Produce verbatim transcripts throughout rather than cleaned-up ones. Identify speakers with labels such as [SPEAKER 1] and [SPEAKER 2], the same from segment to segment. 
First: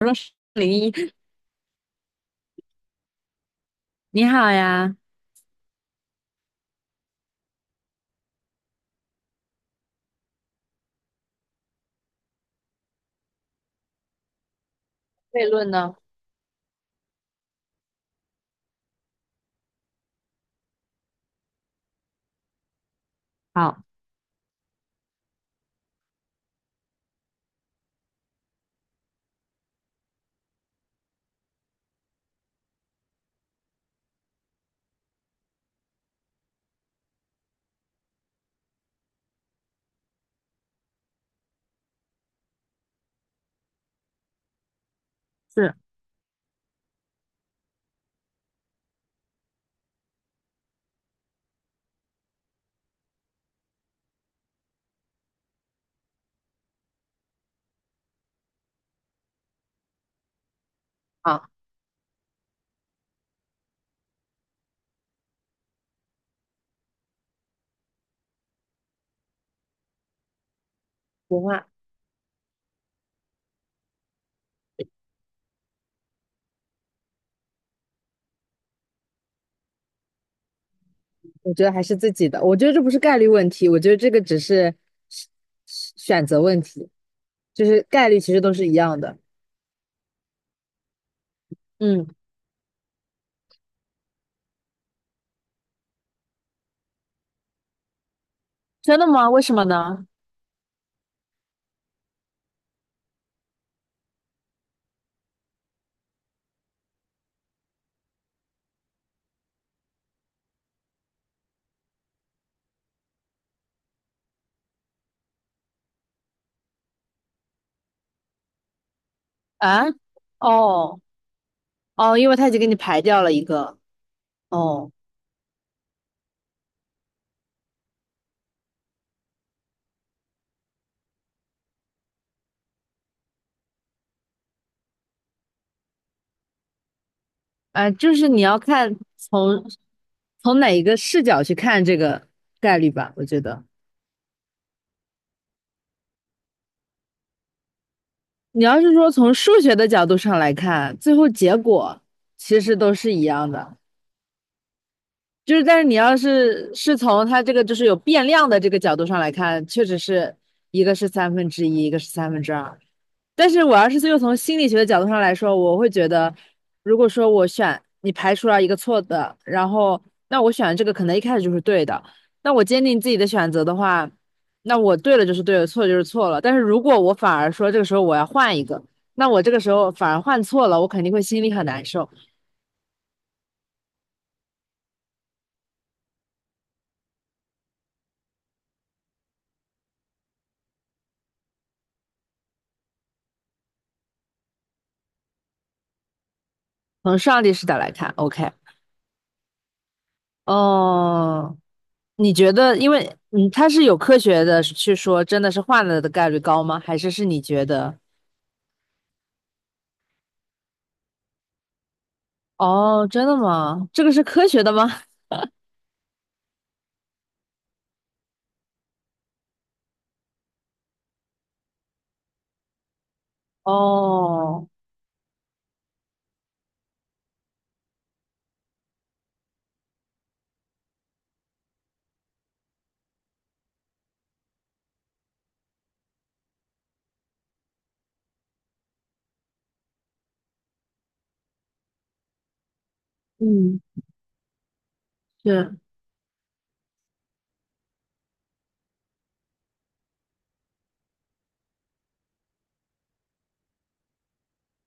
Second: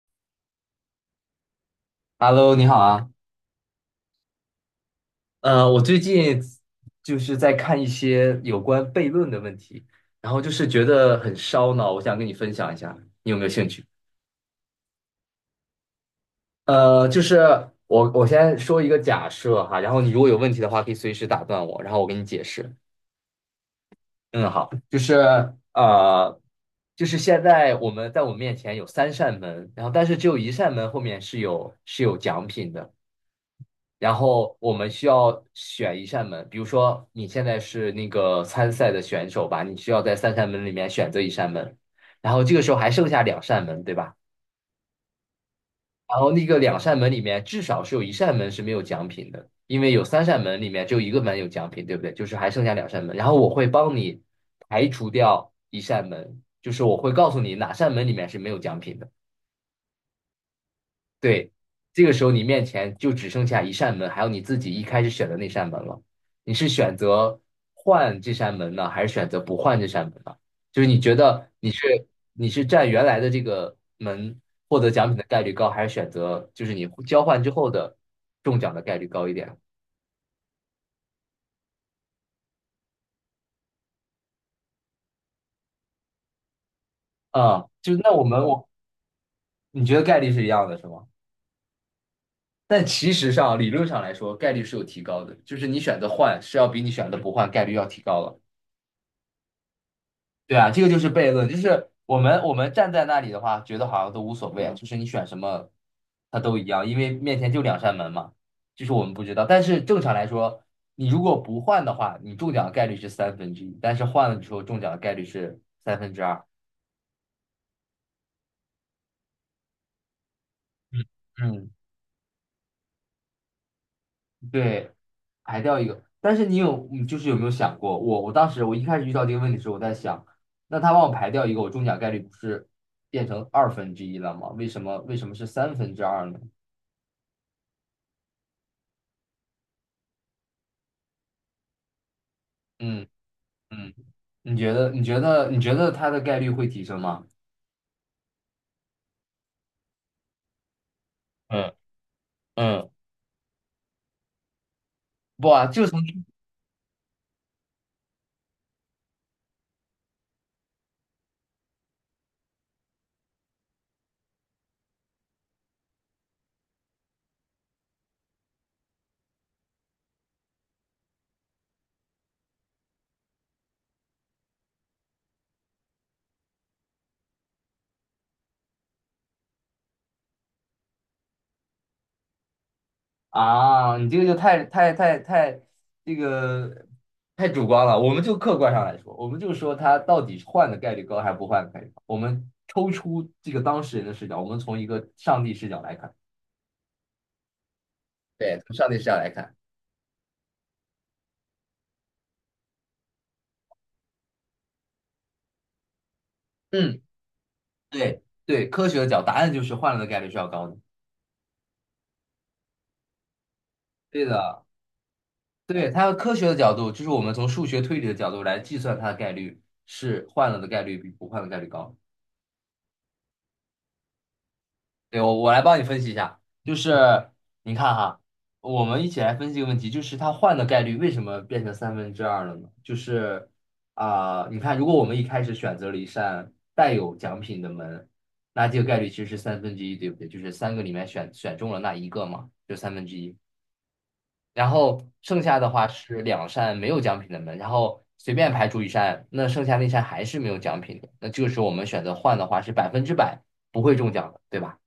[SPEAKER 1] 说是零一，
[SPEAKER 2] Hello，你好啊。
[SPEAKER 1] 你好呀。
[SPEAKER 2] 呃，我最近就是在看一些有关悖论的问题，然后就是觉得很烧脑，我想跟你分享一下，你有没有兴趣？
[SPEAKER 1] 悖论呢？
[SPEAKER 2] 呃，就是我我先说一个假设哈，然后你如果有问题的话，可以随时打断我，然后我给你解释。
[SPEAKER 1] 好，
[SPEAKER 2] 嗯，好，就是呃，就是现在我们在我们面前有三扇门，然后但是只有一扇门后面是有是有奖品的。然后我们需要选一扇门，比如说你现在是那个参赛的选手吧，你需要在三扇门里面选择一扇门，然后这个时候还剩下两扇门，对吧？
[SPEAKER 1] 是，
[SPEAKER 2] 然后那个两扇门里面至少是有一扇门是没有奖品的，因为有三扇门里面只有一个门有奖品，对不对？就是还剩下两扇门，然后我会帮你排除掉一扇门，就是我会告诉你哪扇门里面是没有奖品的。
[SPEAKER 1] 好，
[SPEAKER 2] 对，这个时候你面前就只剩下一扇门，还有你自己一开始选的那扇门了。你是选择换这扇门呢，还是选择不换这扇门呢？就是你觉
[SPEAKER 1] 不
[SPEAKER 2] 得
[SPEAKER 1] 换。
[SPEAKER 2] 你是你是占原来的这个门获得奖品的概率高，还是选择就是你交换之后的中奖的概率高一点？
[SPEAKER 1] 我觉得还是自己的。我觉得这不是概率问题，我觉得这个只是是是选择问题，
[SPEAKER 2] 啊、
[SPEAKER 1] 就是
[SPEAKER 2] 就
[SPEAKER 1] 概
[SPEAKER 2] 那
[SPEAKER 1] 率
[SPEAKER 2] 我
[SPEAKER 1] 其实
[SPEAKER 2] 们
[SPEAKER 1] 都是
[SPEAKER 2] 我
[SPEAKER 1] 一样的。
[SPEAKER 2] 你觉得概率是一样的，是吗？
[SPEAKER 1] 嗯，
[SPEAKER 2] 但其实上理论上来说，概率是有提高的，就是你选择换是要比你选择不换概率要提高了。
[SPEAKER 1] 真的吗？为什么呢？
[SPEAKER 2] 对啊，这个就是悖论，就是我们我们站在那里的话，觉得好像都无所谓，就是你选什么，它都一样，因为面前就两扇门嘛，就是我们不知道。但是正常来说，你如果不换的话，你中奖的概率是三分之一，但是换了之后中奖的概率是三分之二。
[SPEAKER 1] 啊，哦，
[SPEAKER 2] 嗯，
[SPEAKER 1] 哦，因为他已经给你排掉了一个，哦，
[SPEAKER 2] 对，排掉一个。但是你有，你就是有没有想过，我我当时我一开始遇到这个问题的时候，我在想，那他帮我排掉一个，我中奖概率不是变成二分之一了吗？为什么为什么是三分之二呢？
[SPEAKER 1] 哎，就是你要看从从哪一个视角去看这个概率
[SPEAKER 2] 嗯
[SPEAKER 1] 吧，我觉得。
[SPEAKER 2] 嗯。你觉得你觉得你觉得他的概率会提升吗？
[SPEAKER 1] 你要是说从数学的角度上来看，最后结
[SPEAKER 2] 嗯
[SPEAKER 1] 果其实
[SPEAKER 2] 嗯，
[SPEAKER 1] 都是一样的，
[SPEAKER 2] 不
[SPEAKER 1] 就是
[SPEAKER 2] 啊，
[SPEAKER 1] 但是
[SPEAKER 2] 就
[SPEAKER 1] 你
[SPEAKER 2] 从
[SPEAKER 1] 要是是从它这个就是有变量的这个角度上来看，确实是一个是三分之一，一个是三分之二。但是我要是又从心理学的角度上来说，我会觉得，如果说我选你排除了一个错的，然后那我选的这个可能一开始就是对的，那我坚定自己的选择的话，那我对了就是对了，错了就是错了。但是如果我反而说这个时候我要换一个，那我这个时候反而换错了，我肯定会心里很难受。
[SPEAKER 2] 啊，你这个就太太太太这个太主观了。我们就客观上来说，我们就说他到底换的概率高还是不换的概率高。我们抽出这个当事人的视角，我们从一个上帝视角来看，
[SPEAKER 1] 从上帝视角来看，OK，
[SPEAKER 2] 对，从上帝视角来看。
[SPEAKER 1] 哦，你觉得，因为嗯，它是有科学的去说，真的是换了的概率高吗？还
[SPEAKER 2] 嗯，
[SPEAKER 1] 是是你觉得？
[SPEAKER 2] 对对，科学的角，答案就是换了的概率是要高的。
[SPEAKER 1] 哦，真的吗？这个是
[SPEAKER 2] 对
[SPEAKER 1] 科学
[SPEAKER 2] 的，
[SPEAKER 1] 的吗？
[SPEAKER 2] 对，它的科学的角度，就是我们从数学推理的角度来计算它的概率是换了的概率比不换的概率高。
[SPEAKER 1] 哦，
[SPEAKER 2] 对，我我来帮你分析一下，就是你看哈，我们一起来分析一个问题，就是它换的概率为什么变成三分之二了呢？就是啊、你看，如果我们一开始选择了一扇带有奖品的门，那这个概率其实是三分之一，对不对？就是三个里面选选中了那一个嘛，就三分之一。
[SPEAKER 1] 嗯，
[SPEAKER 2] 然后剩下的
[SPEAKER 1] 是，
[SPEAKER 2] 话是两扇没有奖品的门，然后随便排除一扇，那剩下那扇还是没有奖品的。那这个时候我们选择换的话是百分之百不会中奖的，对吧？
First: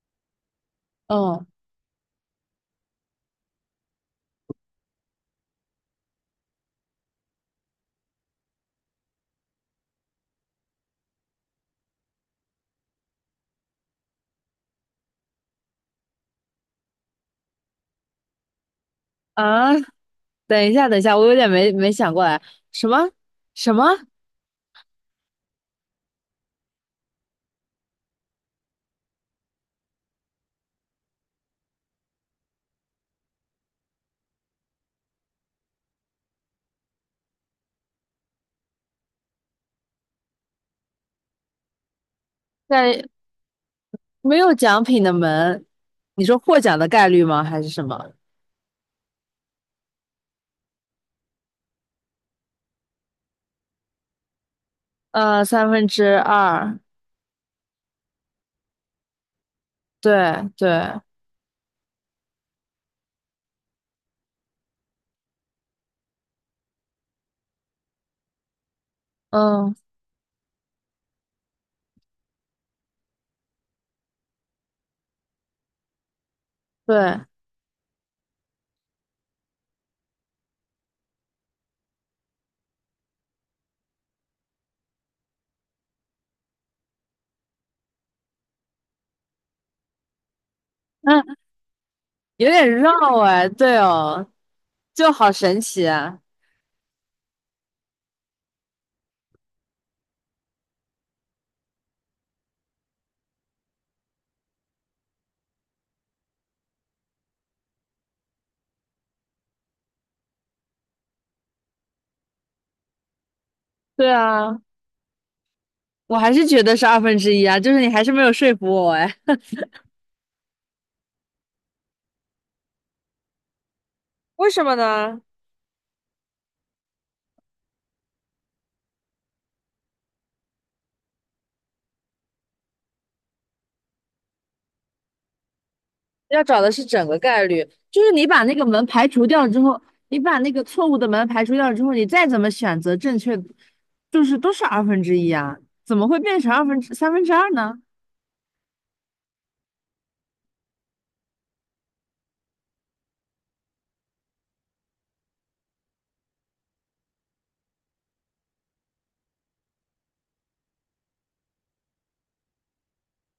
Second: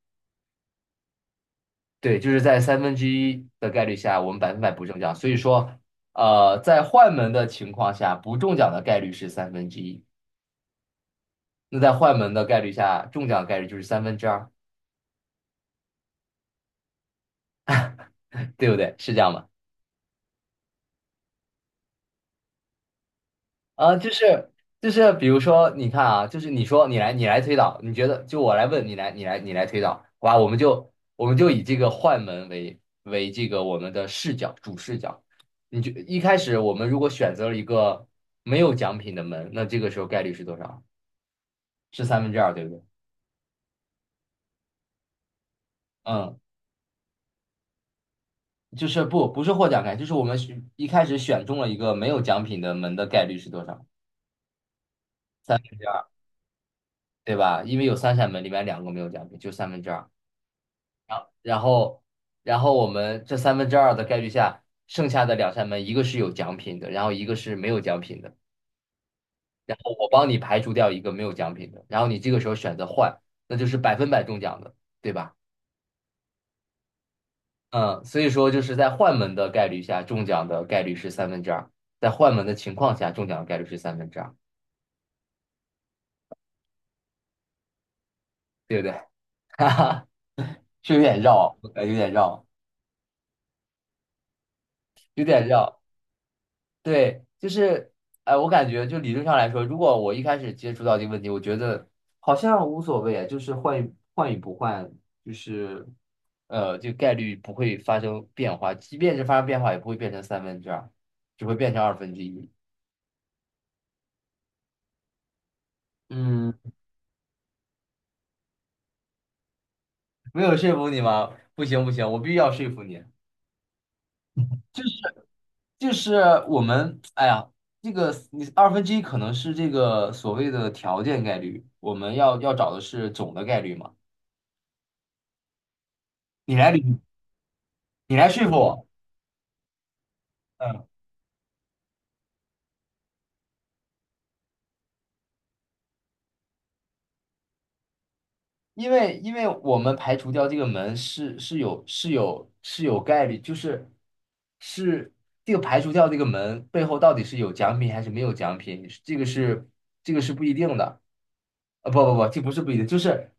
[SPEAKER 1] 哦，
[SPEAKER 2] 对，就是在三分之一的概率下，我们百分百不中奖。所以说，呃，在换门的情况下，不中奖的概率是三分之一，那在换门的概率下，中奖的概率就是三分之二，对不对？是这样吗？
[SPEAKER 1] 啊，等一下，等一下，我有点没没想过来，什么什么，
[SPEAKER 2] 啊，就是就是，比如说，你看啊，就是你说你来你来推导，你觉得就我来问你来你来你来推导，好吧？我们就我们就以这个换门为为这个我们的视角主视角。你就一开始我们如果选择了一个没有奖品的门，那这个时候概率是多少？是三分之二，对不对？
[SPEAKER 1] 在没有奖品的门，你说
[SPEAKER 2] 嗯，
[SPEAKER 1] 获奖的概率吗？还是什么？
[SPEAKER 2] 就是不不是获奖概率，就是我们选一开始选中了一个没有奖品的门的概率是多少？
[SPEAKER 1] 呃，
[SPEAKER 2] 三
[SPEAKER 1] 三
[SPEAKER 2] 分之
[SPEAKER 1] 分
[SPEAKER 2] 二，
[SPEAKER 1] 之二，
[SPEAKER 2] 对吧？因为有三扇门，里面两个没有奖品，就三分之二。
[SPEAKER 1] 对对，
[SPEAKER 2] 然后，然后我们这三分之二的概率下，剩下的两扇门，一个是有奖品的，然后一个是没有奖品的。
[SPEAKER 1] 嗯，
[SPEAKER 2] 然后我帮你排除掉一个没有奖品的，然后你这个时候选择换，那就是百分百中奖的，对吧？
[SPEAKER 1] 对，
[SPEAKER 2] 嗯，所以说就是在换门的概率下，中奖的概率是三分之二，在换门的情况下，中奖的概率是三分之二，对不对？哈哈，是有点
[SPEAKER 1] 嗯，
[SPEAKER 2] 绕，呃有点绕，
[SPEAKER 1] 有点绕哎，对哦，就
[SPEAKER 2] 有
[SPEAKER 1] 好
[SPEAKER 2] 点
[SPEAKER 1] 神
[SPEAKER 2] 绕。
[SPEAKER 1] 奇啊，
[SPEAKER 2] 对，就是，哎，我感觉就理论上来说，如果我一开始接触到这个问题，我觉得好像无所谓啊，就是换与换与不换，就是，呃，这个概率不会发生变化，即便是发生变化，也不会变成三分之二，只会变成二分之一。
[SPEAKER 1] 对啊，我还是
[SPEAKER 2] 嗯，
[SPEAKER 1] 觉得是二分之一啊，就是你还是没有说服我哎，
[SPEAKER 2] 没有说服你吗？不行不行，我必须要说服你。
[SPEAKER 1] 为什么
[SPEAKER 2] 就
[SPEAKER 1] 呢？
[SPEAKER 2] 是就是我们，哎呀，这个你二分之一可能是这个所谓的条件概率，我们要要找的是总的概率嘛。
[SPEAKER 1] 要
[SPEAKER 2] 你
[SPEAKER 1] 找
[SPEAKER 2] 来
[SPEAKER 1] 的是
[SPEAKER 2] 捋。
[SPEAKER 1] 整个概率，就是
[SPEAKER 2] 你
[SPEAKER 1] 你
[SPEAKER 2] 来
[SPEAKER 1] 把
[SPEAKER 2] 说服
[SPEAKER 1] 那个门
[SPEAKER 2] 我。
[SPEAKER 1] 排除掉之后，你把那个
[SPEAKER 2] 嗯，
[SPEAKER 1] 错误的门排除掉之后，你再怎么选择正确，就是都是二分之一啊，怎么会变成二分之三分之二呢？
[SPEAKER 2] 因为因为我们排除掉这个门是是有是有是有概率，就是是这个排除掉这个门背后到底是有奖品还是没有奖品，这个是这个是不一定的，啊不不不，这不是不一定，就是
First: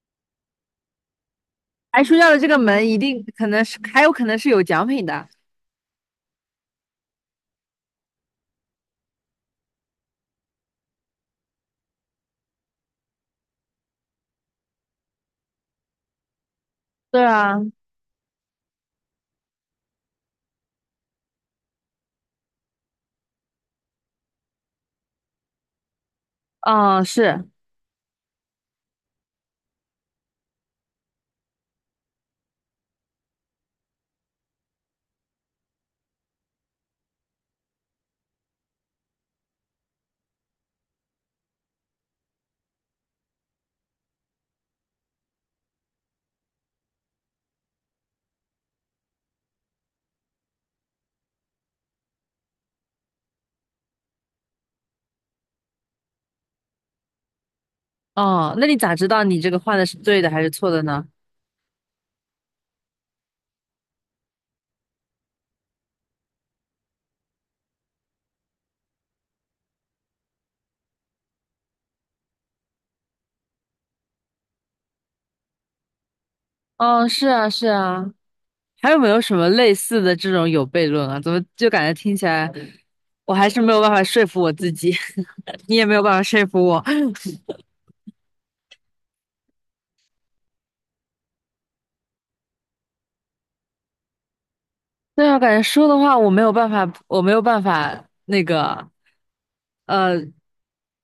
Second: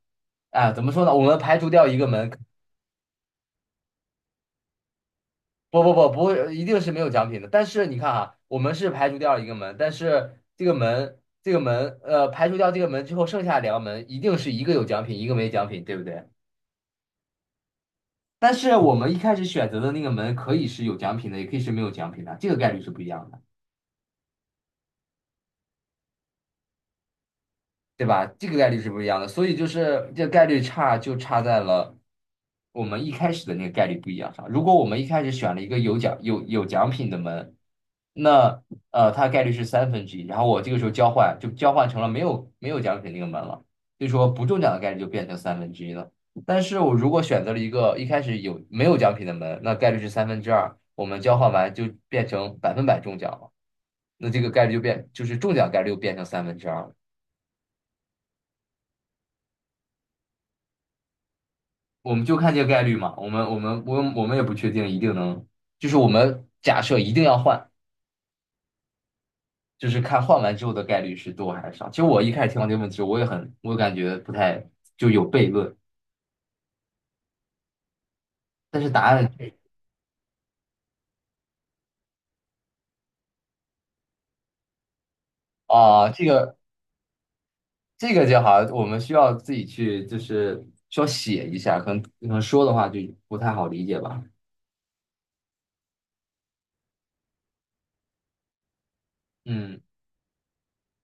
[SPEAKER 2] 啊怎么说呢？我们排除掉一
[SPEAKER 1] 排
[SPEAKER 2] 个
[SPEAKER 1] 除掉
[SPEAKER 2] 门，
[SPEAKER 1] 的这个门一定可能是还有可能是有奖品的。
[SPEAKER 2] 不不不不会，一定是没有奖品的。但是你看啊，我们是排除掉一个门，但是这个门这个门呃排除掉这个门之后，剩下两个门一定是一个有奖品，一个没奖品，对不对？
[SPEAKER 1] 对啊，
[SPEAKER 2] 但是我们一开始选择的那个门可以是有奖品的，也可以是没有奖品的，这个概率是不一样的。
[SPEAKER 1] 哦是，
[SPEAKER 2] 对吧？这个概率是不一样的，所以就是这个概率差就差在了我们一开始的那个概率不一样上。如果我们一开始选了一个有奖有有奖品的门，那呃它概率是三分之一，然后我这个时候交换就交换成了没有没有奖品那个门了，所以说不中奖的概率就变成三分之一了。但是我如果选择了一个一开始有没有奖品的门，那概率是三分之二，我们交换完就变成百分百中奖了，那这个概率就变就是中奖概率又变成三分之二了。
[SPEAKER 1] 哦，那你咋知道你这个换的是对的还是错的呢？
[SPEAKER 2] 我们就看这个概率嘛，我们我们我们我们也不确定一定能，就是我们假设一定要换，就是看换完之后的概率是多还是少。其实我一开始听到这个问题，我也很，我感觉不太就有悖论，
[SPEAKER 1] 哦，是啊是啊，
[SPEAKER 2] 但是
[SPEAKER 1] 还有
[SPEAKER 2] 答
[SPEAKER 1] 没有
[SPEAKER 2] 案
[SPEAKER 1] 什么类似的这种有悖论啊？怎么就感觉听起来我还是没有办法说服我自己，你也没有
[SPEAKER 2] 啊、
[SPEAKER 1] 办法
[SPEAKER 2] 这
[SPEAKER 1] 说
[SPEAKER 2] 个
[SPEAKER 1] 服我。
[SPEAKER 2] 这个就好像我们需要自己去就是需要写一下，可能可能说的话就不太好理解吧。
[SPEAKER 1] 对啊，感觉说的话我没有办法，我没有办法那个，
[SPEAKER 2] 嗯。
[SPEAKER 1] 呃，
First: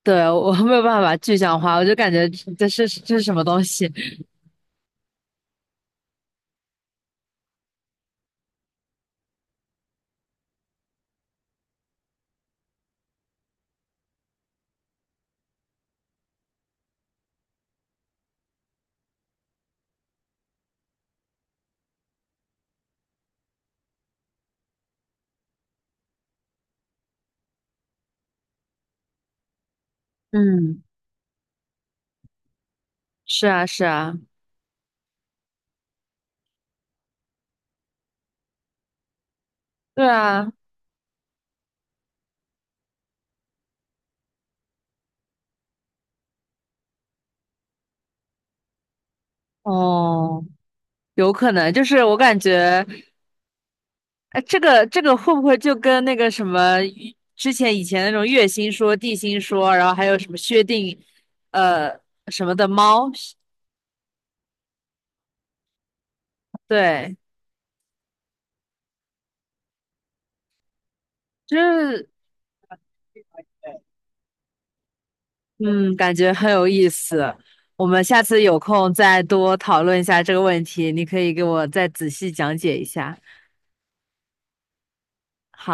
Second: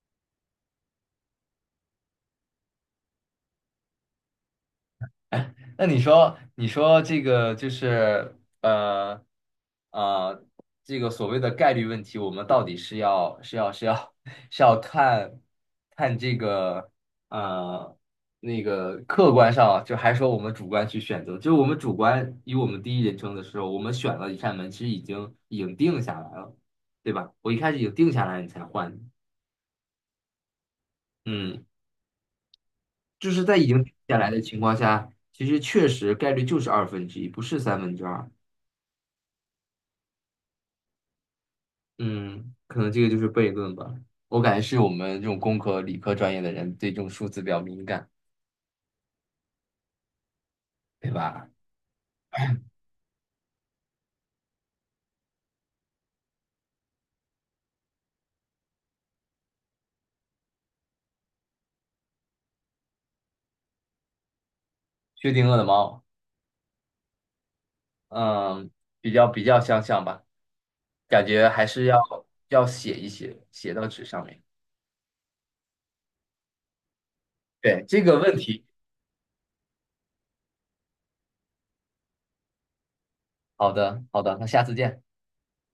[SPEAKER 1] 对，我 没有办法具象化，我就感觉这是这是什么东西？
[SPEAKER 2] 那你说，你说这个就是呃呃，这个所谓的概率问题，我们到底是要是要是要 是要看看这个呃那个客观上啊，就还说我们主观去选择，就是我们主观以我们第一人称的时候，我们选了一扇门，其实已经已经定下来了，对吧？我一开始已经定下来，你才换，
[SPEAKER 1] 嗯，
[SPEAKER 2] 嗯，就是
[SPEAKER 1] 是
[SPEAKER 2] 在已
[SPEAKER 1] 啊，
[SPEAKER 2] 经
[SPEAKER 1] 是
[SPEAKER 2] 定
[SPEAKER 1] 啊，
[SPEAKER 2] 下来的情况下，其实确实概率就是二分之一，不是三分之二。
[SPEAKER 1] 对啊，
[SPEAKER 2] 嗯，可能这个就是悖论吧。我感觉是我们这种工科、理科专业的人对这种数字比较敏感，
[SPEAKER 1] 哦，
[SPEAKER 2] 对
[SPEAKER 1] 有
[SPEAKER 2] 吧？
[SPEAKER 1] 可能，就是我感觉，哎，这个这个会不会就跟那个什么之前以前那种月心说、地心说，然后还有什么薛定，呃，什么的猫，
[SPEAKER 2] 薛定谔的猫，
[SPEAKER 1] 对，
[SPEAKER 2] 嗯，比较比较相像吧，感觉
[SPEAKER 1] 就
[SPEAKER 2] 还是要
[SPEAKER 1] 是。
[SPEAKER 2] 要写一写，写到纸上面。
[SPEAKER 1] 嗯，感觉很有意思。
[SPEAKER 2] 对，
[SPEAKER 1] 我
[SPEAKER 2] 这
[SPEAKER 1] 们
[SPEAKER 2] 个
[SPEAKER 1] 下
[SPEAKER 2] 问
[SPEAKER 1] 次有
[SPEAKER 2] 题，
[SPEAKER 1] 空再多讨论一下这个问题，你可以给我再仔细讲解一下。
[SPEAKER 2] 好的好的，那下次见。
[SPEAKER 1] 好。